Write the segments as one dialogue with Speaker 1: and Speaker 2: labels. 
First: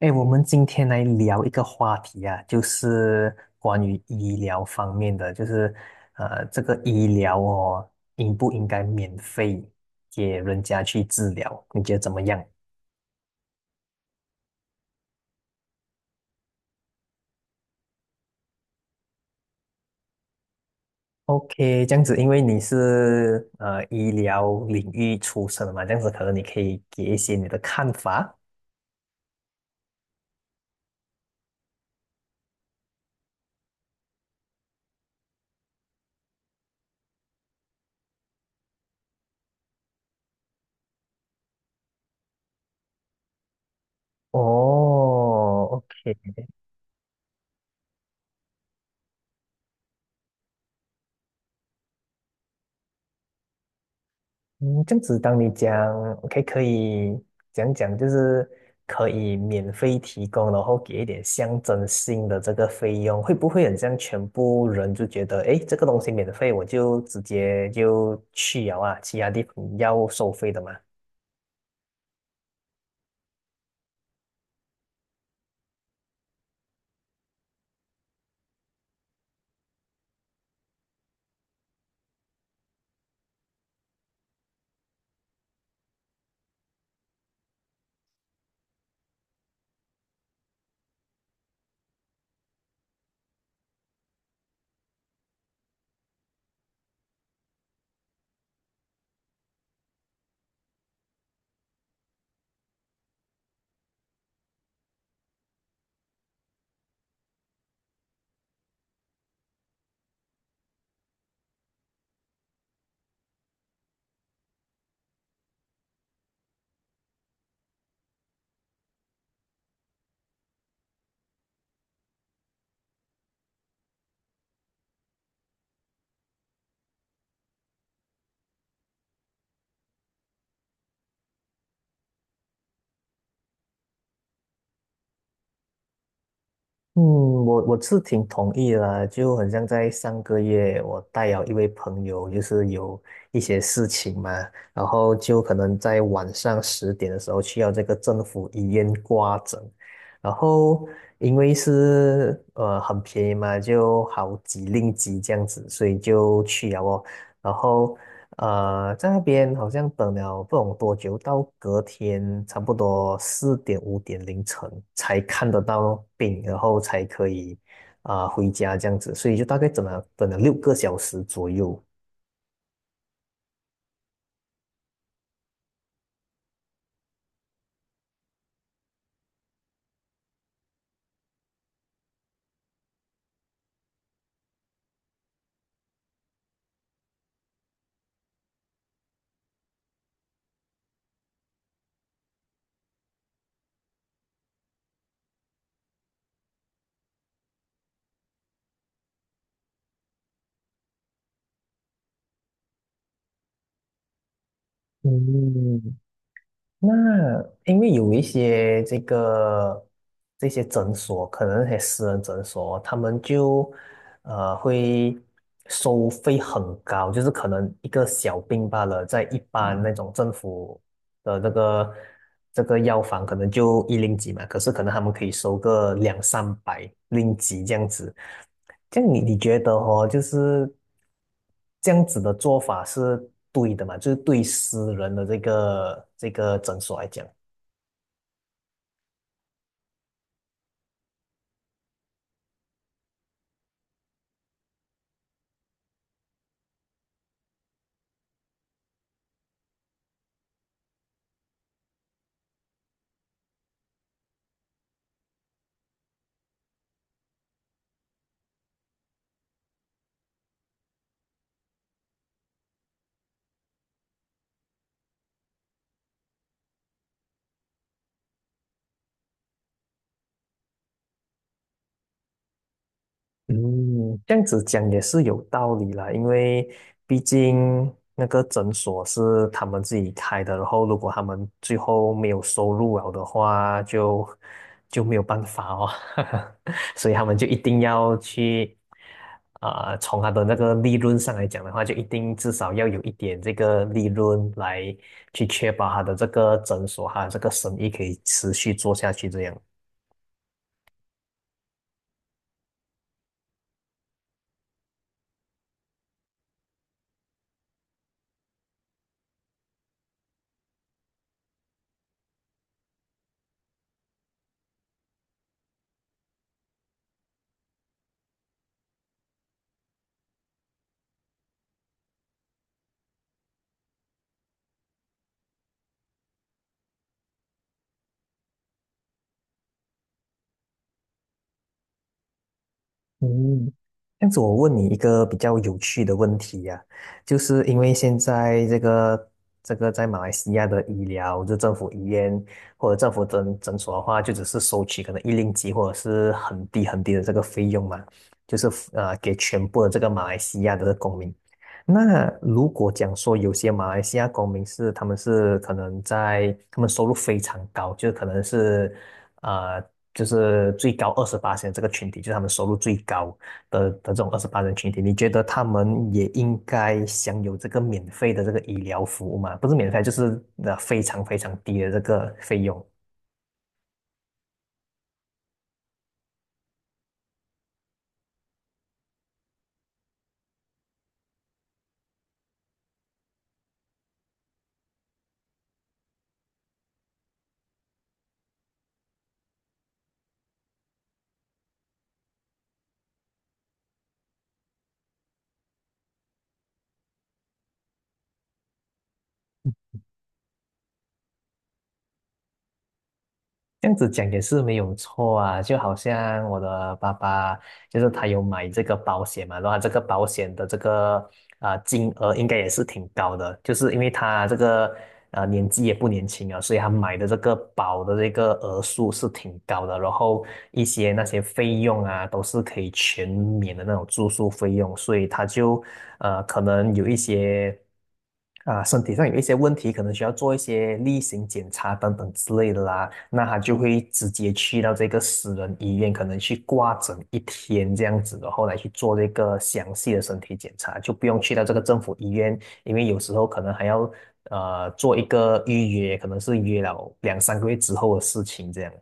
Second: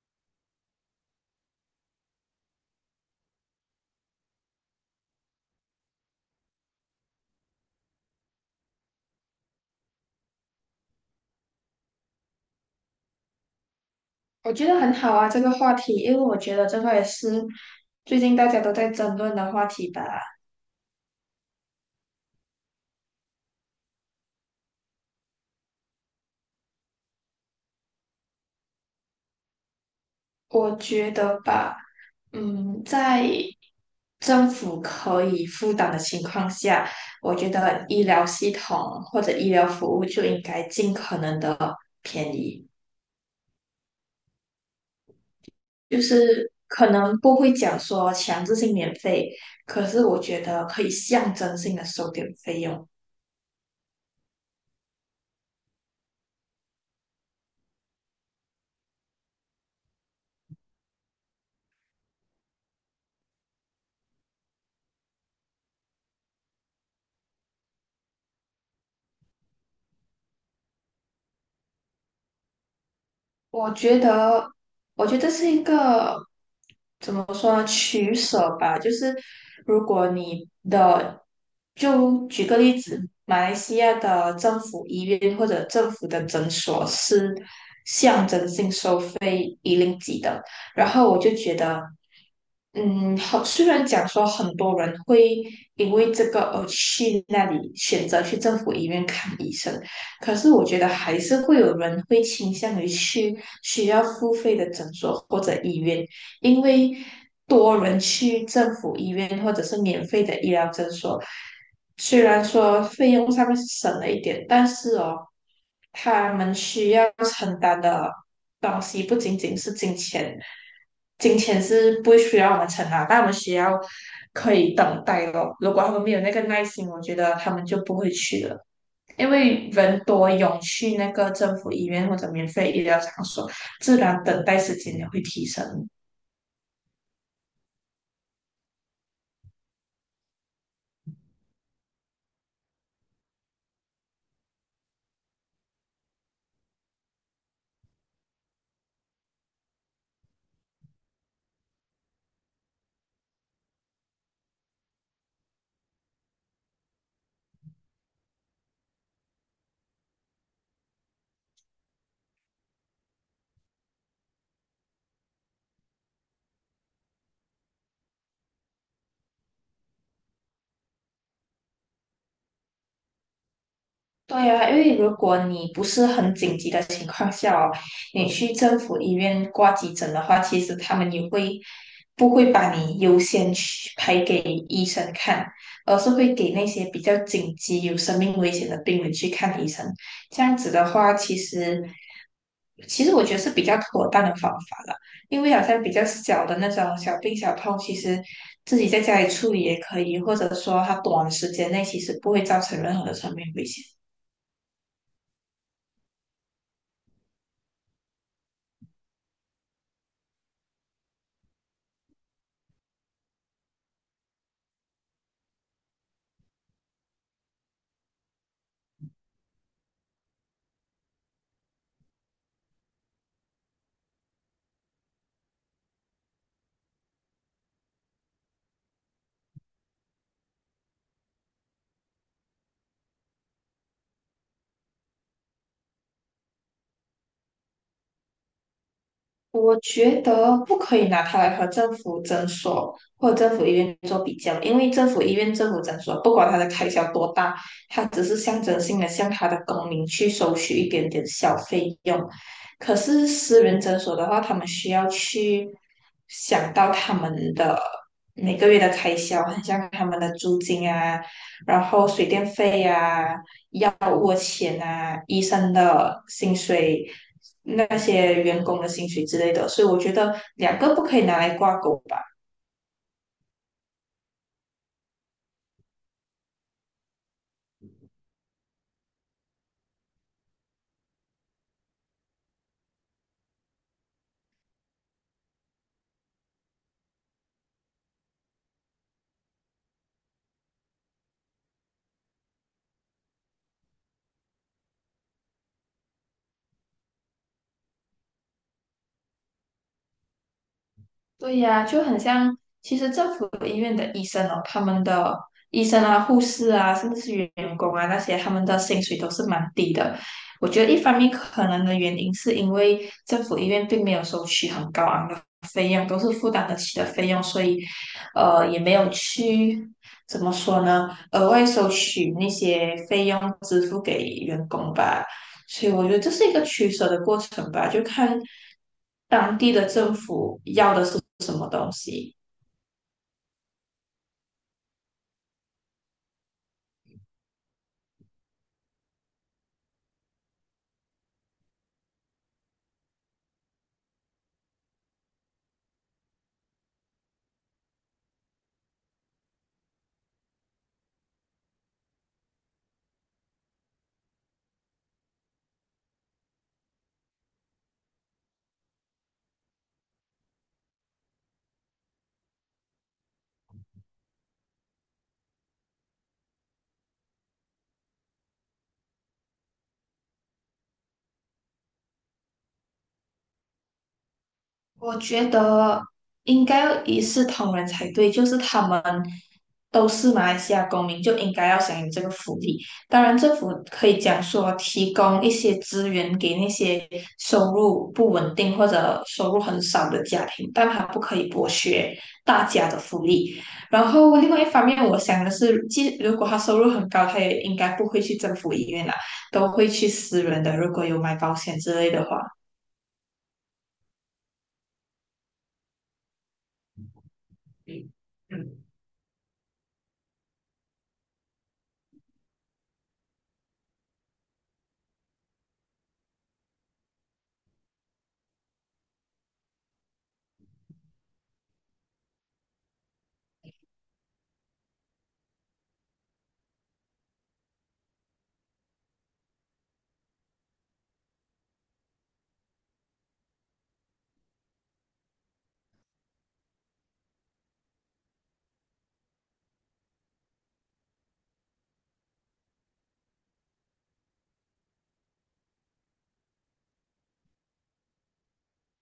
Speaker 1: 哎，我们今天来聊一个话题啊，就是关于医疗方面的，就是这个医疗哦，应不应该免费给人家去治疗？你觉得怎么样
Speaker 2: 我觉得很好啊，这个话题，因为我觉得这个也是最近大家都在争论的话题吧。
Speaker 1: ？OK，这样子，因为你是医疗领域出身的嘛，这样子可能你可以给一些你的看法。
Speaker 2: 我觉得吧，在政府可以负担的情况下，我觉得医疗系统或者医疗服务就应该尽可能的，
Speaker 1: 哦
Speaker 2: 就
Speaker 1: OK。
Speaker 2: 是可能不会讲说强制性免费，可是我觉得可以象征性的收点费用。
Speaker 1: 嗯，这样子，当你讲 OK 可以讲讲，就是可以免费提供，然后给一点象征性的这个费用，会不会很像全部人就觉得，诶，这个东西免费，我就直接就去了啊，其他地方要收费的嘛？
Speaker 2: 我觉得，我觉得是一个怎么说呢取舍吧。就是如果你的，就举个例子，马来西亚的政府医院或者政府的诊所是。己的。然后我就觉得，好，虽然讲说很多人会因为这个而去那里选择去政府医院看医生，可是我觉得还是会有人会倾向于去需要付费的诊所或者医院，因为多人去政府医院或者是免费的医疗诊所，虽然说费用上面是省了一点，但是哦，他们需要承担的东西不仅仅是金钱，金钱是不需要我们承担，但我们需要可以等待咯。如果他们没有那个耐心，我觉得他们就不会去了。因为人多涌去那个政府医院或者免费医疗场所，自然等待时间也会提升。
Speaker 1: 嗯，我是挺同意啦，就很像在上个月，我带了一位朋友，就是有一些事情嘛，然后就可能在晚上10点的时候去要这个政府医院挂诊，然后因为是很便宜嘛，就好几令几这样子，所以就去了哦。然后在那边好像等了不懂多久，到隔天差不多4点5点凌晨才看得到病，然后才可以回家这样子，所以就大概等了6个小时左右。
Speaker 2: 对啊，因为如果你不是很紧急的情况下哦，你去政府医院挂急诊的话，其实他们也会不会把你优先去排给医生看，而是会给那些比较紧急、有生命危险的病人去看医生。这样子的话，其实我觉得是比较妥当的方法了，因为好像比较小的那种小病小痛，其实自己在家里处理也可以，或者说它短时间内其实不会造成任何的生命危险。
Speaker 1: 嗯，那因为有一些这些诊所，可能那些私人诊所，他们就会收费很高，就是可能一个小病罢了，在一般那种政府的这个药房，可能就一零几嘛，可是可能他们可以收个两三百零几这样子。这样你觉得哦，就是这样子的做法是对的嘛？就是对私人的这个诊所来讲。
Speaker 2: 我觉得不可以拿它来和政府诊所或者政府医院做比较，因为政府医院、政府诊所，不管它的开销多大，它只是象征性的向它的公民去收取一点点小费用。可是私人诊所的话，他们需要去想到他们的每个月的开销，很像他们的租金啊，然后水电费呀。药物钱啊，医生的薪水、那些员工的薪水之类的，所以我觉得两个不可以拿来挂钩吧。
Speaker 1: 嗯，这样子讲也是有道理啦，因为毕竟那个诊所是他们自己开的，然后如果他们最后没有收入了的话，就没有办法哦，所以他们就一定要去，从他的那个利润上来讲的话，就一定至少要有一点这个利润来去确保他的这个诊所，他的这个生意可以持续做下去这样。
Speaker 2: 对呀，就很像，其实政府医院的医生哦，他们的医生啊、护士啊，甚至是员工啊那些，他们的薪水都是蛮低的。我觉得一方面可能的原因是因为政府医院并没有收取很高昂的费用，都是负担得起的费用，所以也没有去怎么说呢，额外收取那些费用支付给员工吧。所以我觉得这是一个取舍的过程吧，就看当地的政府要的是什么东西。
Speaker 1: 嗯，这样子我问你一个比较有趣的问题呀、就是因为现在这个在马来西亚的医疗，就政府医院或者政府诊所的话，就只是收取可能1令吉或者是很低很低的这个费用嘛，就是给全部的这个马来西亚的公民。那如果讲说有些马来西亚公民是他们是可能在他们收入非常高，就是可能是呃就是最高二十八这个群体，就是他们收入最高的这种二十八人群体，你觉得他们也应该享有这个免费的这个医疗服务吗？不是免费，就是非常非常低的这个费用。
Speaker 2: 我觉得应该要一视同仁才对，就是他们都是马来西亚公民，就应该要享有这个福利。当然，政府可以讲说提供一些资源给那些收入不稳定或者收入很少的家庭，但他不可以剥削大家的福利。然后，另外一方面，我想的是，即如果他收入很高，他也应该不会去政府医院啦，都会去私人的，如果有买保险之类的话。
Speaker 1: 这样子讲也是没有错啊，就好像我的爸爸，就是他有买这个保险嘛，然后他这个保险的这个金额应该也是挺高的，就是因为他这个年纪也不年轻啊，所以他买的这个保的这个额数是挺高的，然后一些那些费用啊都是可以全免的那种住宿费用，所以他就可能有一些。啊，身体上有一些问题，可能需要做一些例行检查等等之类的啦，那他就会直接去到这个私人医院，可能去挂诊一天这样子的，然后来去做这个详细的身体检查，就不用去到这个政府医院，因为有时候可能还要做一个预约，可能是约了两三个月之后的事情这样。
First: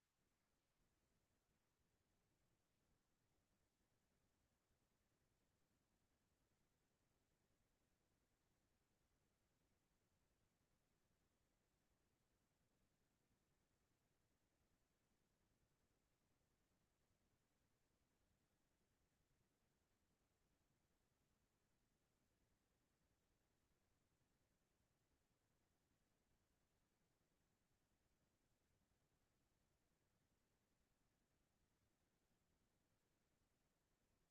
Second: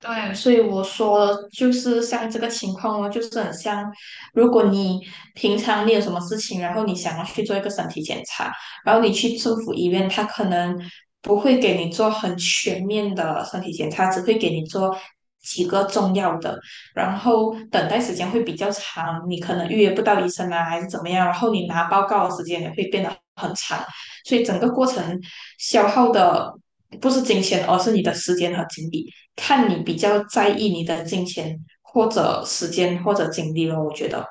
Speaker 2: 对，所以我说就是像这个情况哦，就是很像，如果你平常你有什么事情，然后你想要去做一个身体检查，然后你去政府医院，他可能不会给你做很全面的身体检查，只会给你做几个重要的，然后等待时间会比较长，你可能预约不到医生啊，还是怎么样，然后你拿报告的时间也会变得很长，所以整个过程消耗的不是金钱，而是你的时间和精力。看你比较在意你的金钱或者时间或者精力了。我觉得，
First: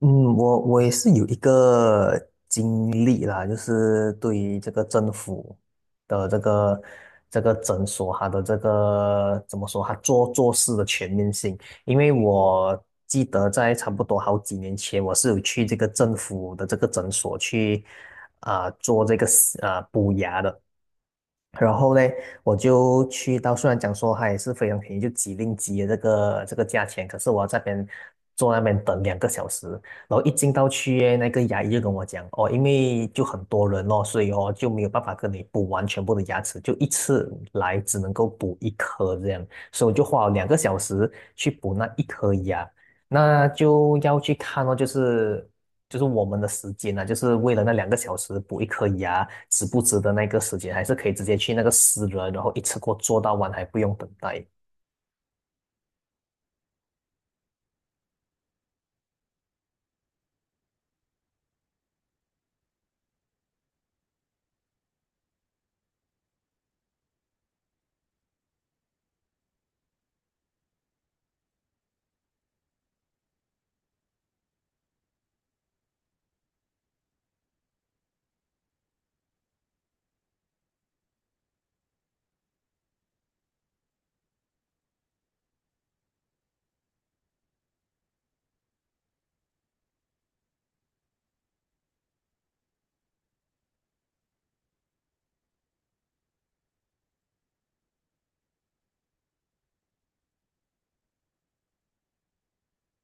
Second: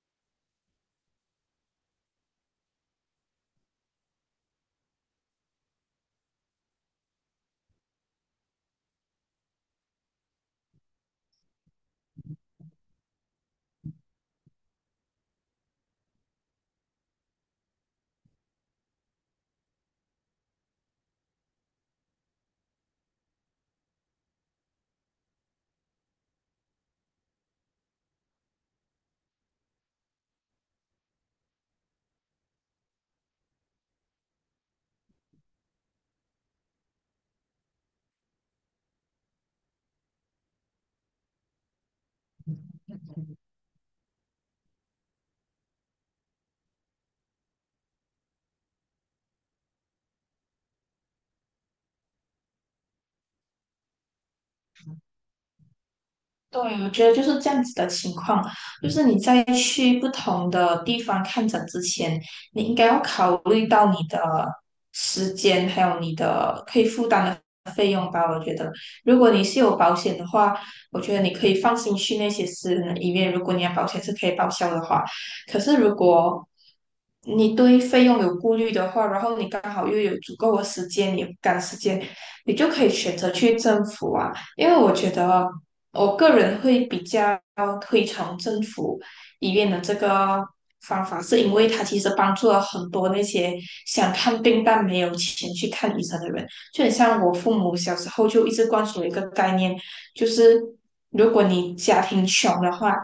Speaker 1: 嗯，我也是有一个经历啦，就是对于这个政府的这个诊所，它的这个怎么说，它做做事的全面性。因为我记得在差不多好几年前，我是有去这个政府的这个诊所去做这个补牙的。然后嘞，我就去到，虽然讲说它也是非常便宜，就几令几的这个价钱，可是我要在那边坐那边等两个小时，然后一进到去耶那个牙医就跟我讲，哦，因为就很多人哦，所以哦就没有办法跟你补完全部的牙齿，就一次来只能够补一颗这样，所以我就花了两个小时去补那一颗牙，那就要去看哦，就是我们的时间呢、就是为了那两个小时补一颗牙，值不值得那个时间，还是可以直接去那个私人，然后一次过做到完，还不用等待。
Speaker 2: 对，我觉得就是这样子的情况，就是你在去不同的地方看诊之前，你应该要考虑到你的时间，还有你的可以负担的费用吧。我觉得，如果你是有保险的话，我觉得你可以放心去那些私人的医院，如果你的保险是可以报销的话。可是如果你对费用有顾虑的话，然后你刚好又有足够的时间，也不赶时间，你就可以选择去政府啊。因为我觉得。我个人会比较推崇政府医院的这个方法，是因为它其实帮助了很多那些想看病但没有钱去看医生的人。就很像我父母小时候就一直灌输一个概念，就是如果你家庭穷的话，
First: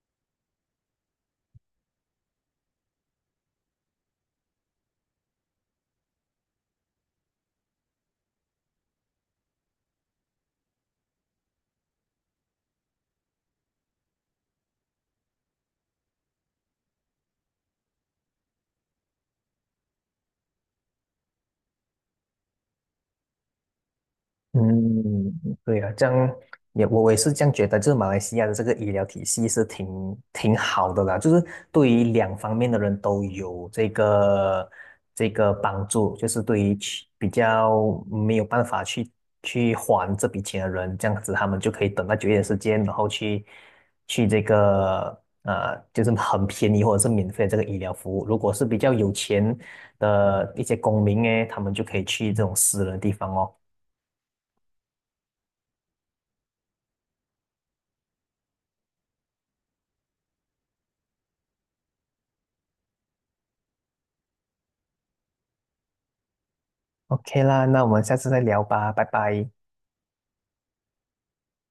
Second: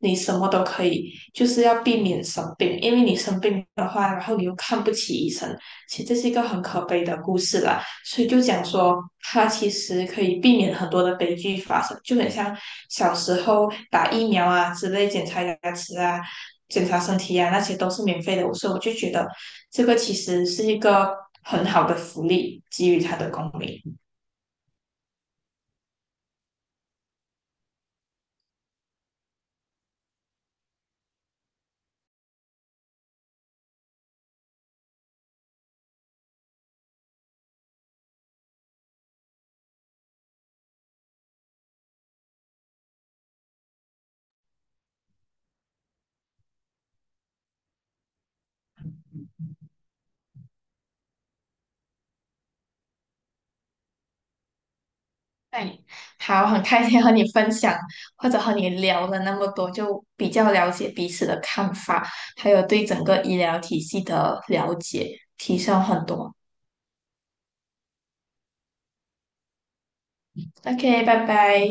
Speaker 2: 你什么都可以，就是要避免生病，因为你生病的话，然后你又看不起医生，其实这是一个很可悲的故事啦。所以就讲说，它其实可以避免很多的悲剧发生，就很像小时候打疫苗啊之类，检查牙齿啊、检查身体啊，那些都是免费的，所以我就觉得这个其实是一个很好的福利，给予他的公民。
Speaker 1: 嗯，对啊，这样也我也是这样觉得，就是马来西亚的这个医疗体系是挺好的啦，就是对于两方面的人都有这个帮助，就是对于去比较没有办法去还这笔钱的人，这样子他们就可以等到久一点时间，然后去这个就是很便宜或者是免费的这个医疗服务。如果是比较有钱的一些公民诶，他们就可以去这种私人的地方哦。
Speaker 2: 对，好，很开心和你分享，或者和你聊了那么多，就比较了解彼此的看法，还有对整个医疗体系的了解，提升很多。
Speaker 1: OK 啦，那我们下次再聊吧，拜拜。
Speaker 2: OK，拜拜。